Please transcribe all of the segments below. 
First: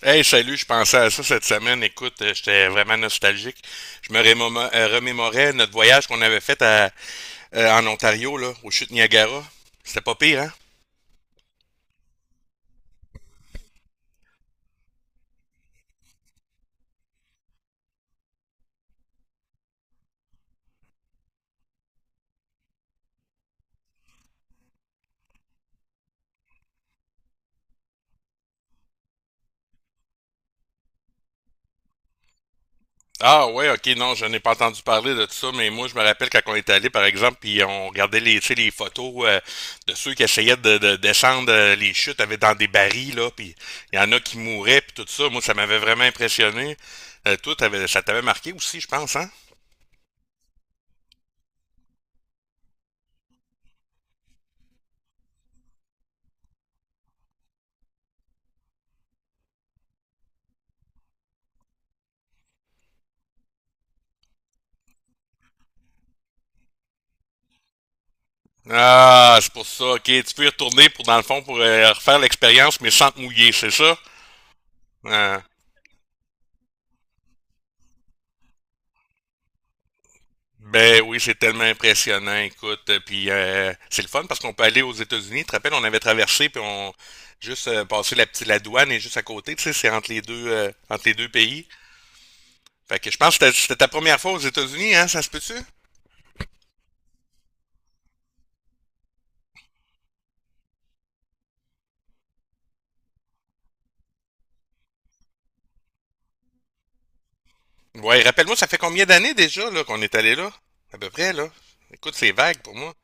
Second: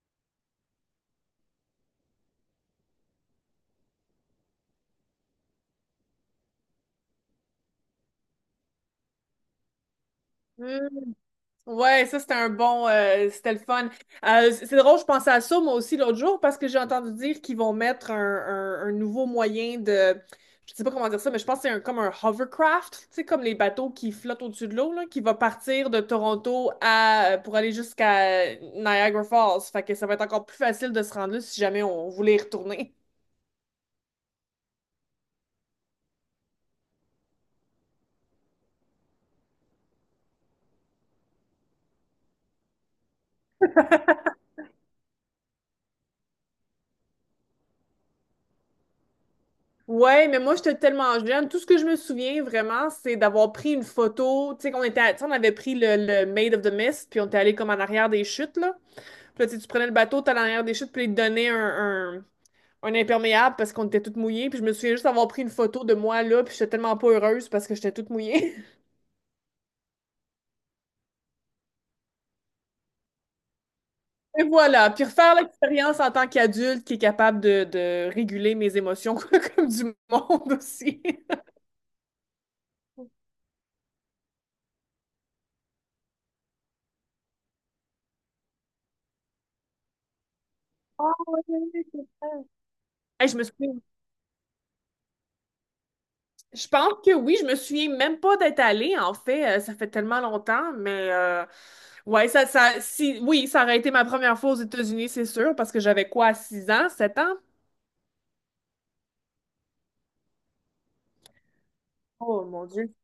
Hey, salut, je pensais à ça cette semaine. Écoute, j'étais vraiment nostalgique. Je me remémorais notre voyage qu'on avait fait en Ontario, là, aux chutes Niagara. C'était pas pire, hein? Mm. Ouais, ça c'était un bon, c'était le fun. C'est drôle, je pensais à ça moi aussi l'autre jour parce que j'ai entendu dire qu'ils vont mettre un, un nouveau moyen de, je sais pas comment dire ça, mais je pense que c'est comme un hovercraft, tu sais, comme les bateaux qui flottent au-dessus de l'eau, là, qui va partir de Toronto pour aller jusqu'à Niagara Falls. Fait que ça va être encore plus facile de se rendre là si jamais on voulait y retourner. Ah ouais, ok, non, je n'ai pas entendu parler de tout ça, mais moi je me rappelle quand on est allé, par exemple, puis on regardait les, tu sais, les photos de ceux qui essayaient de descendre les chutes avec dans des barils, là, puis il y en a qui mouraient, puis tout ça. Moi, ça m'avait vraiment impressionné. Toi, ça t'avait marqué aussi, je pense, hein? Ouais, mais moi, j'étais tellement jeune. Tout ce que je me souviens vraiment, c'est d'avoir pris une photo. Tu sais, qu'on était, tu sais, on avait pris le Maid of the Mist, puis on était allé comme en arrière des chutes, là. Puis là, tu sais, tu prenais le bateau, t'allais en arrière des chutes, puis ils te donnaient un imperméable parce qu'on était toutes mouillées. Puis je me souviens juste avoir pris une photo de moi, là, puis j'étais tellement pas heureuse parce que j'étais toute mouillée. Ah, c'est pour ça. Ok, tu peux y retourner pour, dans le fond, pour refaire l'expérience, mais sans te mouiller, c'est ça? Et voilà. Puis refaire Ah. l'expérience en tant qu'adulte qui est capable de réguler mes émotions comme du monde Ben aussi. oui, c'est tellement impressionnant, écoute. Puis c'est le fun parce qu'on peut aller aux États-Unis. Tu te rappelles, on avait traversé puis on juste passé la douane et juste à côté, tu sais, c'est entre Ah les deux pays. ouais. Fait que je Hey, pense je me que c'était souviens. ta première fois aux États-Unis, hein, ça se peut-tu? Je pense que oui, je me souviens même pas d'être allée, en fait, ça fait tellement longtemps, mais ouais, si, oui, ça aurait été ma première fois aux États-Unis, c'est sûr, parce que j'avais quoi, 6 ans, 7 ans? Ouais, rappelle-moi, ça fait combien d'années déjà là qu'on est allé là? À peu près là. Écoute, c'est Oh vague mon pour Dieu, moi.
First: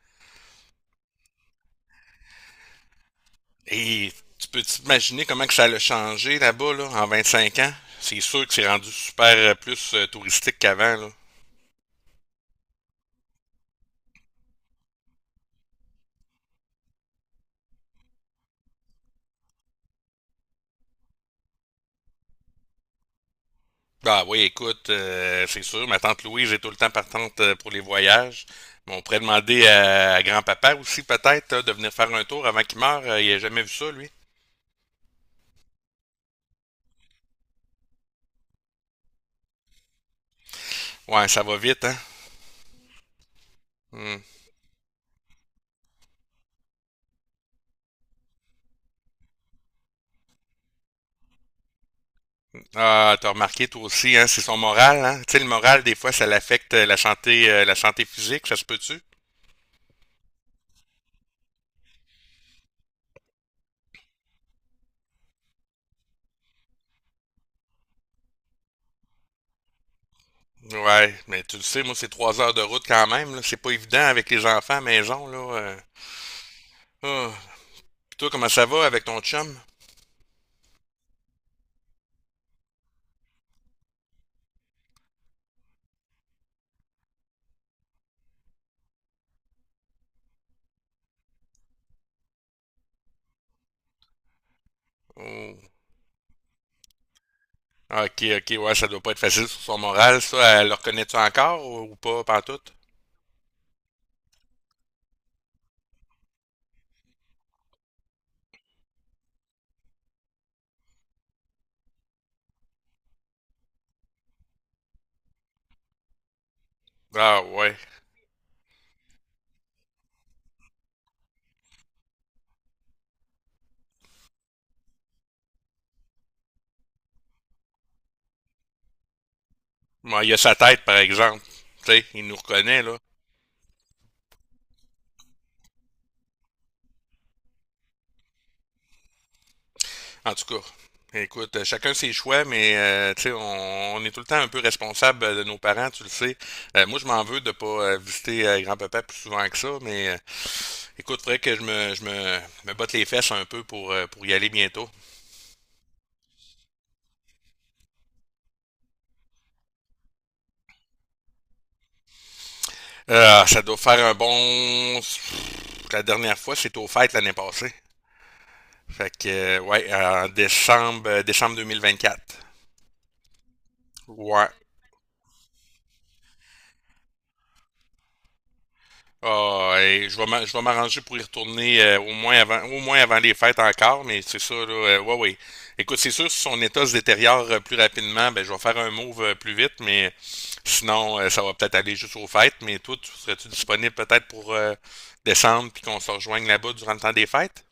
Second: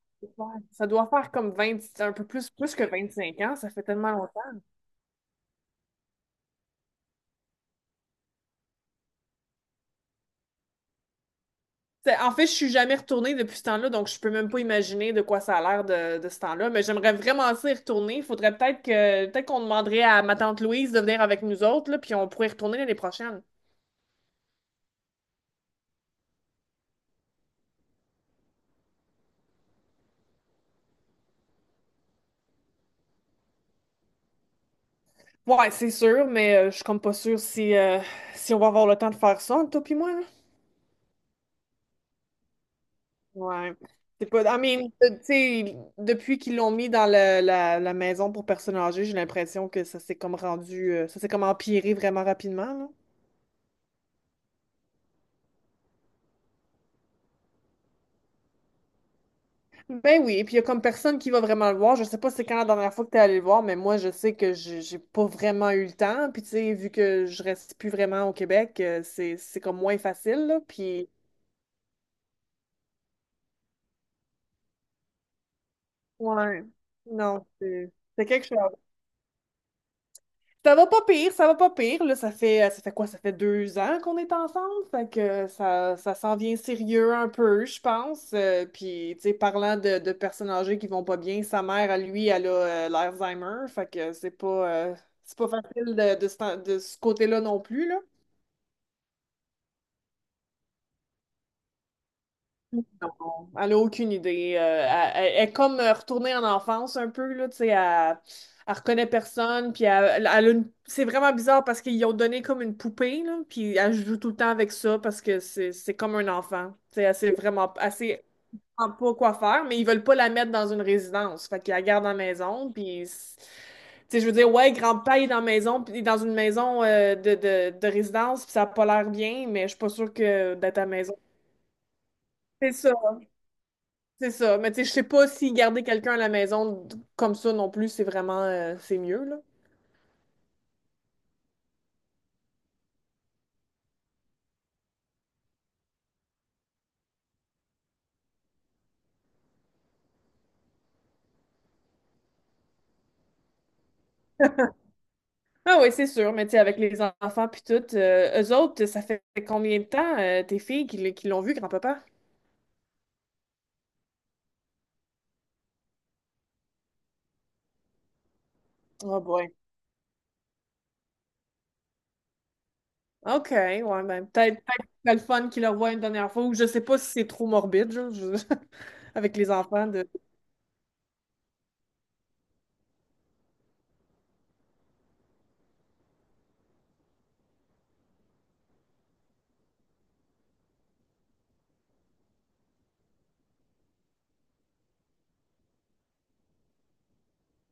ça doit faire comme 20, un peu plus que 25 ans, ça fait Et tellement tu longtemps. peux t'imaginer comment que ça a changé là-bas là, en 25 ans? C'est sûr que c'est rendu super plus touristique qu'avant. Là. En fait, je suis jamais retournée depuis ce temps-là, donc je peux même pas imaginer de quoi ça a l'air de ce temps-là, mais j'aimerais vraiment s'y retourner. Il faudrait peut-être qu'on demanderait à ma tante Louise de venir avec nous autres, là, puis on pourrait y retourner l'année prochaine. Ah oui, écoute, c'est sûr, ma tante Louise est tout le temps partante pour les voyages. Mais on pourrait demander à grand-papa aussi peut-être de venir faire un tour avant qu'il meure. Il a jamais vu ça, lui. Ouais, c'est sûr, mais je suis comme pas sûre si on va avoir le temps de faire ça, entre toi pis moi, là. Ouais, ça va vite, hein. Ouais. Hmm. C'est pas. I mean, tu sais, depuis qu'ils l'ont mis dans la maison pour personnes âgées, j'ai l'impression que ça s'est comme ça s'est comme empiré vraiment rapidement, là. Ah, t'as remarqué toi aussi, hein, c'est son moral, hein. Tu sais, le moral, des fois, ça l'affecte la santé physique, ça se peut-tu? Ben oui, et puis il y a comme personne qui va vraiment le voir. Je sais pas c'est quand la dernière fois que t'es allé le voir, mais moi, je sais que j'ai pas vraiment eu le temps. Puis tu sais, vu que je reste plus vraiment au Québec, c'est comme moins facile, là. Puis. Ouais, mais tu le sais, moi, c'est 3 heures de route quand même, là. C'est pas évident avec les enfants à maison, là. Ouais. Ah. Non, c'est Puis c'est toi, quelque comment ça chose. va avec ton chum? Ça va pas pire, ça va pas pire. Là, ça fait quoi? Ça fait 2 ans qu'on est ensemble. Fait que ça s'en vient sérieux un peu, je pense. Puis, tu sais, parlant de personnes âgées qui vont pas bien, sa mère, à lui, elle a l'Alzheimer. Fait que c'est pas Oh. facile de ce côté-là non plus. Ah, Ok, ok, ouais, ça doit pas être facile sur son moral, ça. Elle le reconnaît-tu encore ou pas, pantoute? Non, elle n'a aucune idée. Elle est comme retournée en enfance un peu, là, tu sais, elle reconnaît personne, puis c'est vraiment bizarre parce qu'ils ont donné comme une poupée, là, puis elle joue tout le temps avec ça parce que c'est comme un enfant. Tu sais, elle sait Ah, vraiment ouais. elle sait vraiment pas quoi faire, mais ils veulent pas la mettre dans une résidence. Fait qu'ils la gardent à la maison, Tu sais, je veux dire, ouais, grand-père il est dans la maison, puis il est dans une maison de résidence, puis ça a pas l'air bien, mais je suis pas sûre Moi, il a que sa d'être à tête, la par maison. exemple. Tu sais, il nous C'est reconnaît, ça. là. C'est ça. Mais tu sais, je sais pas si garder quelqu'un à la maison comme ça non plus, c'est mieux, là. En tout cas, écoute, chacun ses choix, mais, tu sais, on est tout le temps un peu responsable de nos parents, tu le sais. Moi, je m'en veux de pas visiter grand-papa plus souvent que ça, mais, écoute, faudrait que je me botte les fesses un peu pour y aller bientôt. Ah oui, c'est sûr. Mais tu sais, avec les enfants puis tout, eux autres, ça fait combien de temps, tes filles, qui l'ont vu, grand-papa? Ça doit faire un bon. La dernière fois, c'était aux fêtes l'année passée. Fait Oh que, boy. Ouais, en décembre, décembre 2024. OK, ouais, ben Ouais, peut-être que c'est le fun qu'ils le voient une dernière fois, ou je sais pas si c'est trop morbide, genre, avec les Ah, enfants et de. je vais je vais m'arranger pour y retourner au moins avant les fêtes encore, mais c'est ça, là, ouais, ouais. Écoute, c'est sûr, si son état se détériore plus rapidement, ben je vais faire un move plus vite, mais sinon, ça va peut-être aller juste aux fêtes. Mais toi, tu serais-tu disponible peut-être pour descendre puis qu'on se rejoigne là-bas durant le temps des fêtes?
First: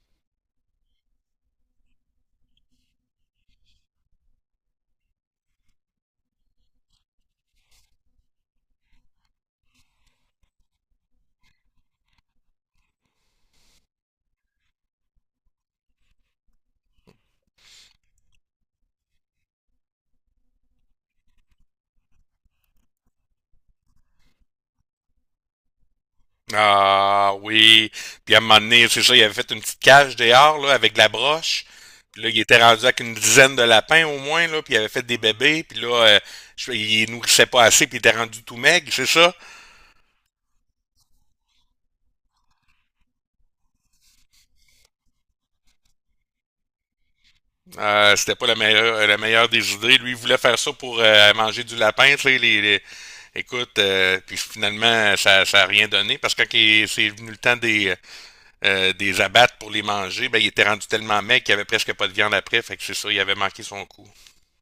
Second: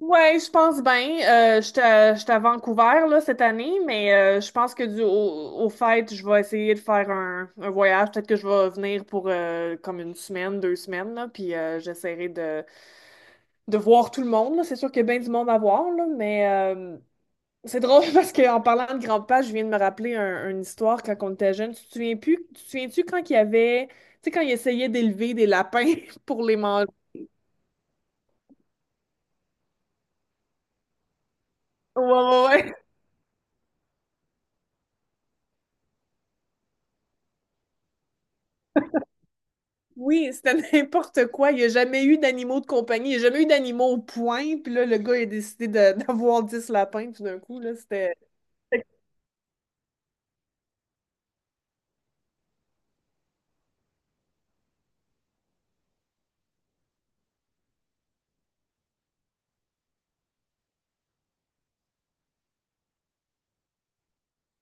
Ouais, je pense bien. J'étais à Vancouver là, cette année, mais je pense que au fait, je vais essayer de faire un voyage. Peut-être que je vais venir pour comme 1 semaine, 2 semaines, là, puis j'essaierai de voir tout le monde. Là. C'est sûr qu'il y a bien du monde à voir, là, mais euh, c'est drôle parce qu'en parlant de grand-papa, je viens de me rappeler une histoire quand on était jeune. Tu te souviens-tu quand il y avait, tu sais, quand il essayait d'élever des lapins pour les manger? Ah oui. Puis à un moment donné, c'est ça, il avait fait une petite cage dehors là, avec de la broche. Ouais, Puis là, il était ouais. rendu avec une dizaine de lapins au moins, là, puis il avait fait des bébés, puis là, il nourrissait pas assez, puis il était rendu tout maigre, c'est ça? Oui, c'était n'importe quoi. Il n'y a jamais eu d'animaux de compagnie. Il n'y a jamais eu d'animaux au point. Puis là, le gars, il a décidé d'avoir 10 lapins tout d'un coup. Là, Euh, c'était. c'était pas la meilleure des idées. Lui, il voulait faire ça pour manger du lapin, tu sais. Écoute, puis finalement, ça a rien donné, parce que c'est venu le temps des, abattre pour les manger, ben, il était rendu tellement maigre qu'il avait presque pas de viande après, fait que c'est ça, il avait manqué son coup.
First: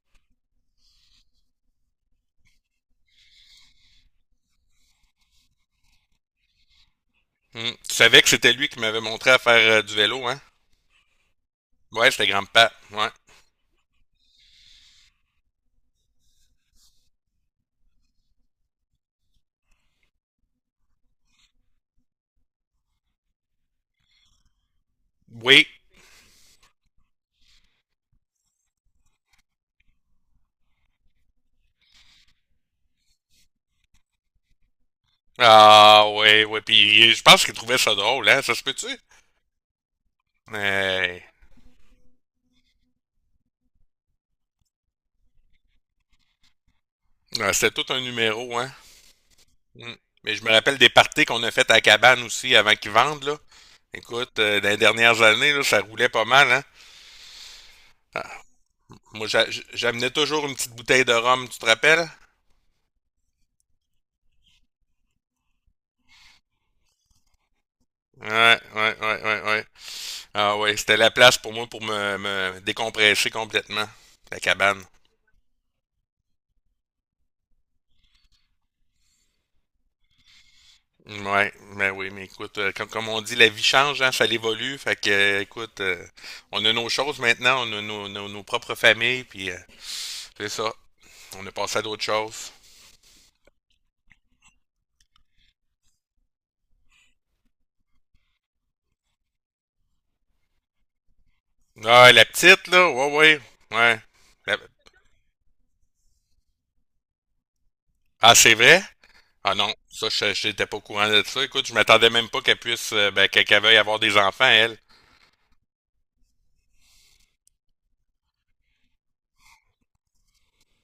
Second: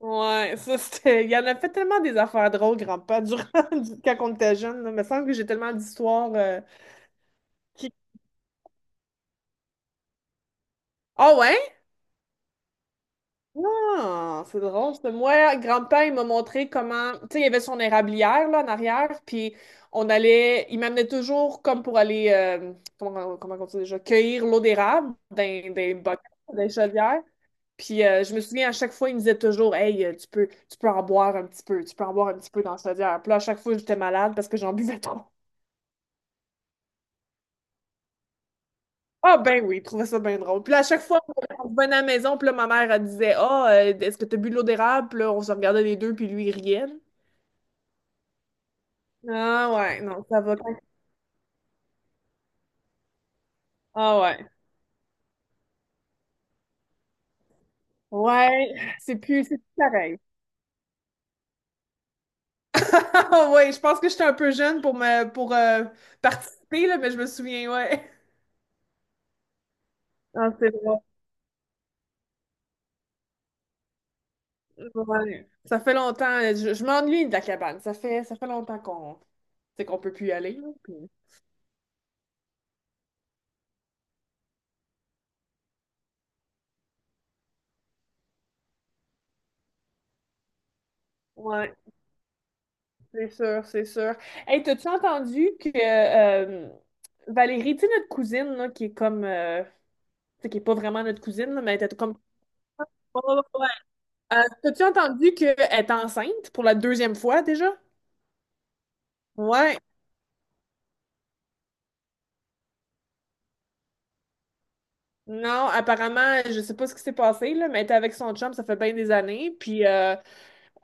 Ouais, ça, c'était. Il y en a fait tellement des affaires drôles, grand-père, durant quand on était jeune, là. Il me semble que j'ai tellement d'histoires Hmm. qui. Tu savais que c'était lui qui m'avait montré à faire du vélo, hein? Ah ouais? Ouais, c'était grand-père. Ouais. Ah, c'est drôle, ça. Moi, grand-père, il m'a montré comment. Tu sais, il y avait son érablière, là, en arrière, puis on allait. Il m'amenait toujours comme pour aller. Comment on dit déjà? Cueillir l'eau d'érable Oui. dans des bocaux, des chaudières. Puis je me souviens, à chaque fois, il me disait toujours, Hey, tu peux en boire un petit peu, tu peux en boire un petit peu dans la chaudière. Puis là, à chaque fois, j'étais malade parce que j'en buvais trop. Ah, ouais, ouais. Puis je pense qu'il trouvait ça drôle, hein? Ça se peut-tu? Ah, ben oui, il trouvait ça bien drôle. Puis là, à chaque fois, Mais on revenait à la maison, puis là, ma mère, elle disait, Ah, est-ce que tu as bu de l'eau d'érable? Puis là, on se regardait les deux, puis lui, il riait. ouais, Ah, c'était tout un numéro, hein? Ah Hmm. ouais, non, Mais ça je me va quand. rappelle des parties qu'on a faites à la cabane aussi avant qu'ils vendent, là. Ah Écoute, ouais. Dans les dernières années, là, ça roulait pas mal, hein? Ah, Ouais, c'est moi, plus, c'est plus j'amenais pareil. toujours une petite bouteille de rhum, tu te rappelles? Ouais, je pense que j'étais un peu jeune pour participer, là, mais je me souviens, ouais. Ouais, ouais, ouais, ouais, ouais. Ah, Ah c'est ouais, c'était drôle. la place pour moi pour me décompresser complètement. La cabane. Ouais. Ça fait longtemps, là. Je m'ennuie de la cabane. Ça fait longtemps qu'on peut plus y aller, là, Ouais, mais oui, mais écoute, comme on dit, la vie change, hein, ça évolue. Fait que, écoute, on a nos choses maintenant, on a nos propres familles, puis c'est ça. On a Ouais, passé à d'autres choses. c'est sûr, c'est sûr. Hey, t'as-tu entendu que euh, Valérie, tu sais, notre cousine, là, qui est comme tu sais, qui est pas vraiment notre cousine, là, mais elle était Ah, comme. la petite, là, ouais, ouais, ouais. La- T'as-tu entendu qu'elle est enceinte pour la deuxième fois déjà? Ah, c'est vrai? Ah non, Ouais. ça, je n'étais pas au courant de ça. Écoute, je m'attendais même pas qu'elle puisse, ben, qu'elle veuille avoir des enfants, elle. Non, apparemment, je sais pas ce qui s'est passé, là, mais elle était avec son chum, ça fait bien des années, puis euh,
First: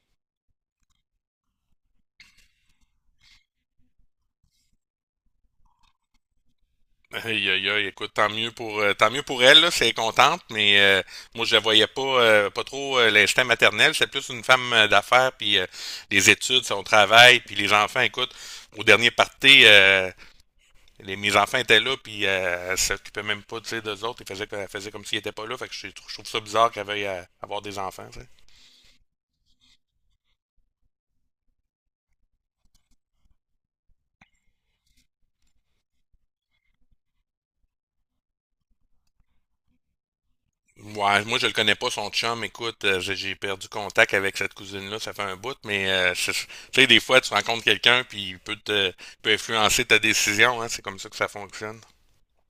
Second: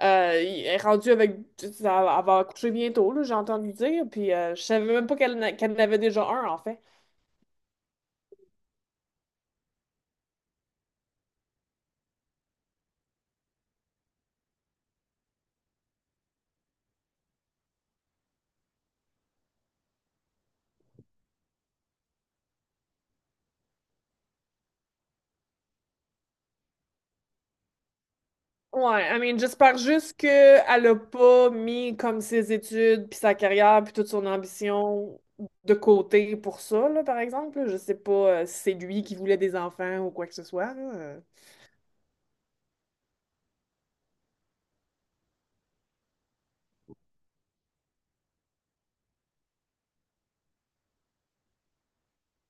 euh, il est rendue avec. Elle va accoucher bientôt, là, j'ai entendu dire, puis je savais même pas qu'elle n'a- qu'elle en avait déjà un, en fait. Aïe, aïe, aïe, écoute, tant mieux pour elle, là, c'est contente, mais moi, je la voyais pas trop l'instinct maternel. C'est plus une femme d'affaires, puis les études, son travail, puis les enfants. Écoute, au dernier party, mes enfants étaient là, puis elle s'occupait même pas, tu sais, d'eux autres. Elle faisait comme s'ils étaient pas là. Fait que je trouve ça bizarre qu'elle veuille avoir des enfants, tu sais. Ouais, I mean, j'espère juste qu'elle a pas mis comme ses études, puis sa carrière, puis toute son ambition de côté pour ça, là, par exemple, là. Je sais pas si c'est lui qui voulait des enfants ou quoi que ce soit, là. Ouais, moi je le connais pas, son chum. Écoute, j'ai perdu contact avec cette cousine-là, ça fait un bout, mais tu sais, des fois tu rencontres quelqu'un puis il peut influencer ta décision, hein, c'est comme ça que ça fonctionne.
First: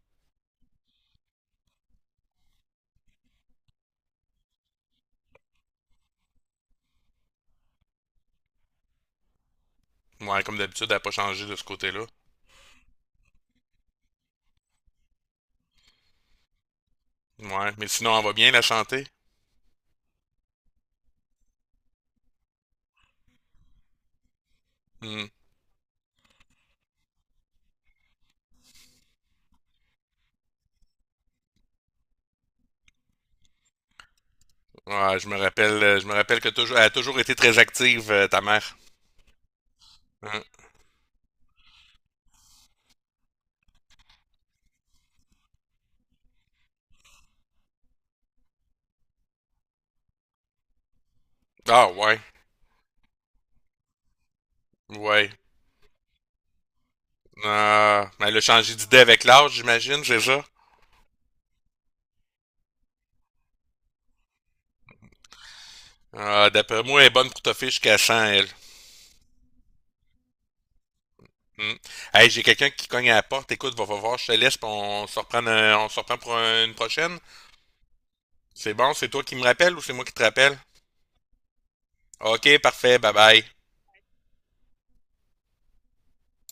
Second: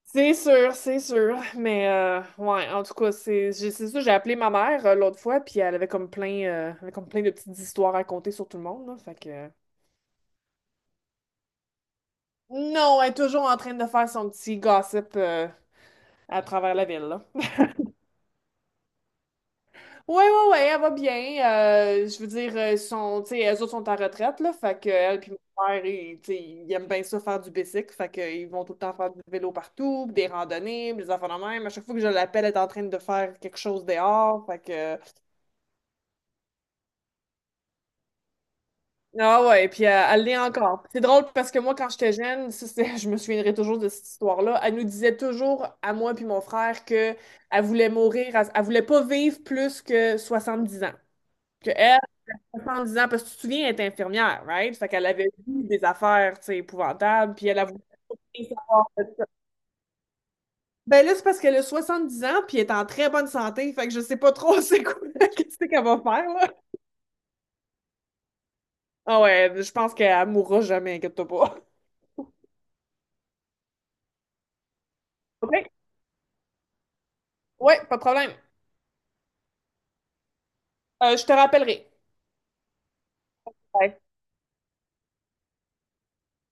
C'est sûr, c'est sûr. Mais ouais, en tout cas, c'est ça, j'ai appelé ma mère l'autre fois, puis elle avait comme plein de petites histoires à raconter sur tout le monde, là. Fait que. Ouais, comme d'habitude, elle n'a pas changé de ce côté-là. Non, elle est toujours en train de faire son petit gossip à travers la ville, là. Ouais, mais sinon elle va bien la santé. Ouais, ouais, ouais, elle va bien. Je veux dire, tu sais, elles autres sont en retraite, là. Fait que, elle Hmm. puis mon père, ils, tu sais, ils aiment bien ça faire du bicycle. Fait que, ils vont tout le temps faire du vélo partout, puis des randonnées, puis des affaires de même. À chaque fois que je l'appelle, elle est en train de faire quelque chose dehors. Fait que, Ouais, je me rappelle que toujours, elle a toujours été très active, ta mère. ah ouais, puis elle l'est Hein? encore. C'est drôle parce que moi, quand j'étais jeune, je me souviendrai toujours de cette histoire-là. Elle nous disait toujours, à moi puis mon frère, que elle voulait mourir, elle, elle voulait pas vivre plus que 70 ans. Que Ah elle, ouais, 70 ans, parce que tu te souviens, elle était infirmière, right? Fait qu'elle avait ouais. vu des affaires, tu sais, épouvantables, puis elle a voulu Ah, mais elle a rien changé savoir. d'idée avec l'âge, j'imagine, c'est ça? Ben là, c'est parce qu'elle a 70 ans, puis elle est en très bonne santé, fait que je sais pas trop c'est quoi, qu'est-ce qu'elle va faire, là. Ah, d'après moi, elle est bonne pour toffer jusqu'à 100 elle. Ah ouais, je pense qu'elle mourra jamais, inquiète-toi pas. Mm. Hey, j'ai quelqu'un qui cogne à la porte. Écoute, va voir, je te laisse, puis OK? On se reprend pour une prochaine. Ouais, pas de problème. C'est bon, c'est toi qui me rappelles ou c'est moi qui te rappelle? Je te rappellerai. Ok, parfait, bye bye. Bye.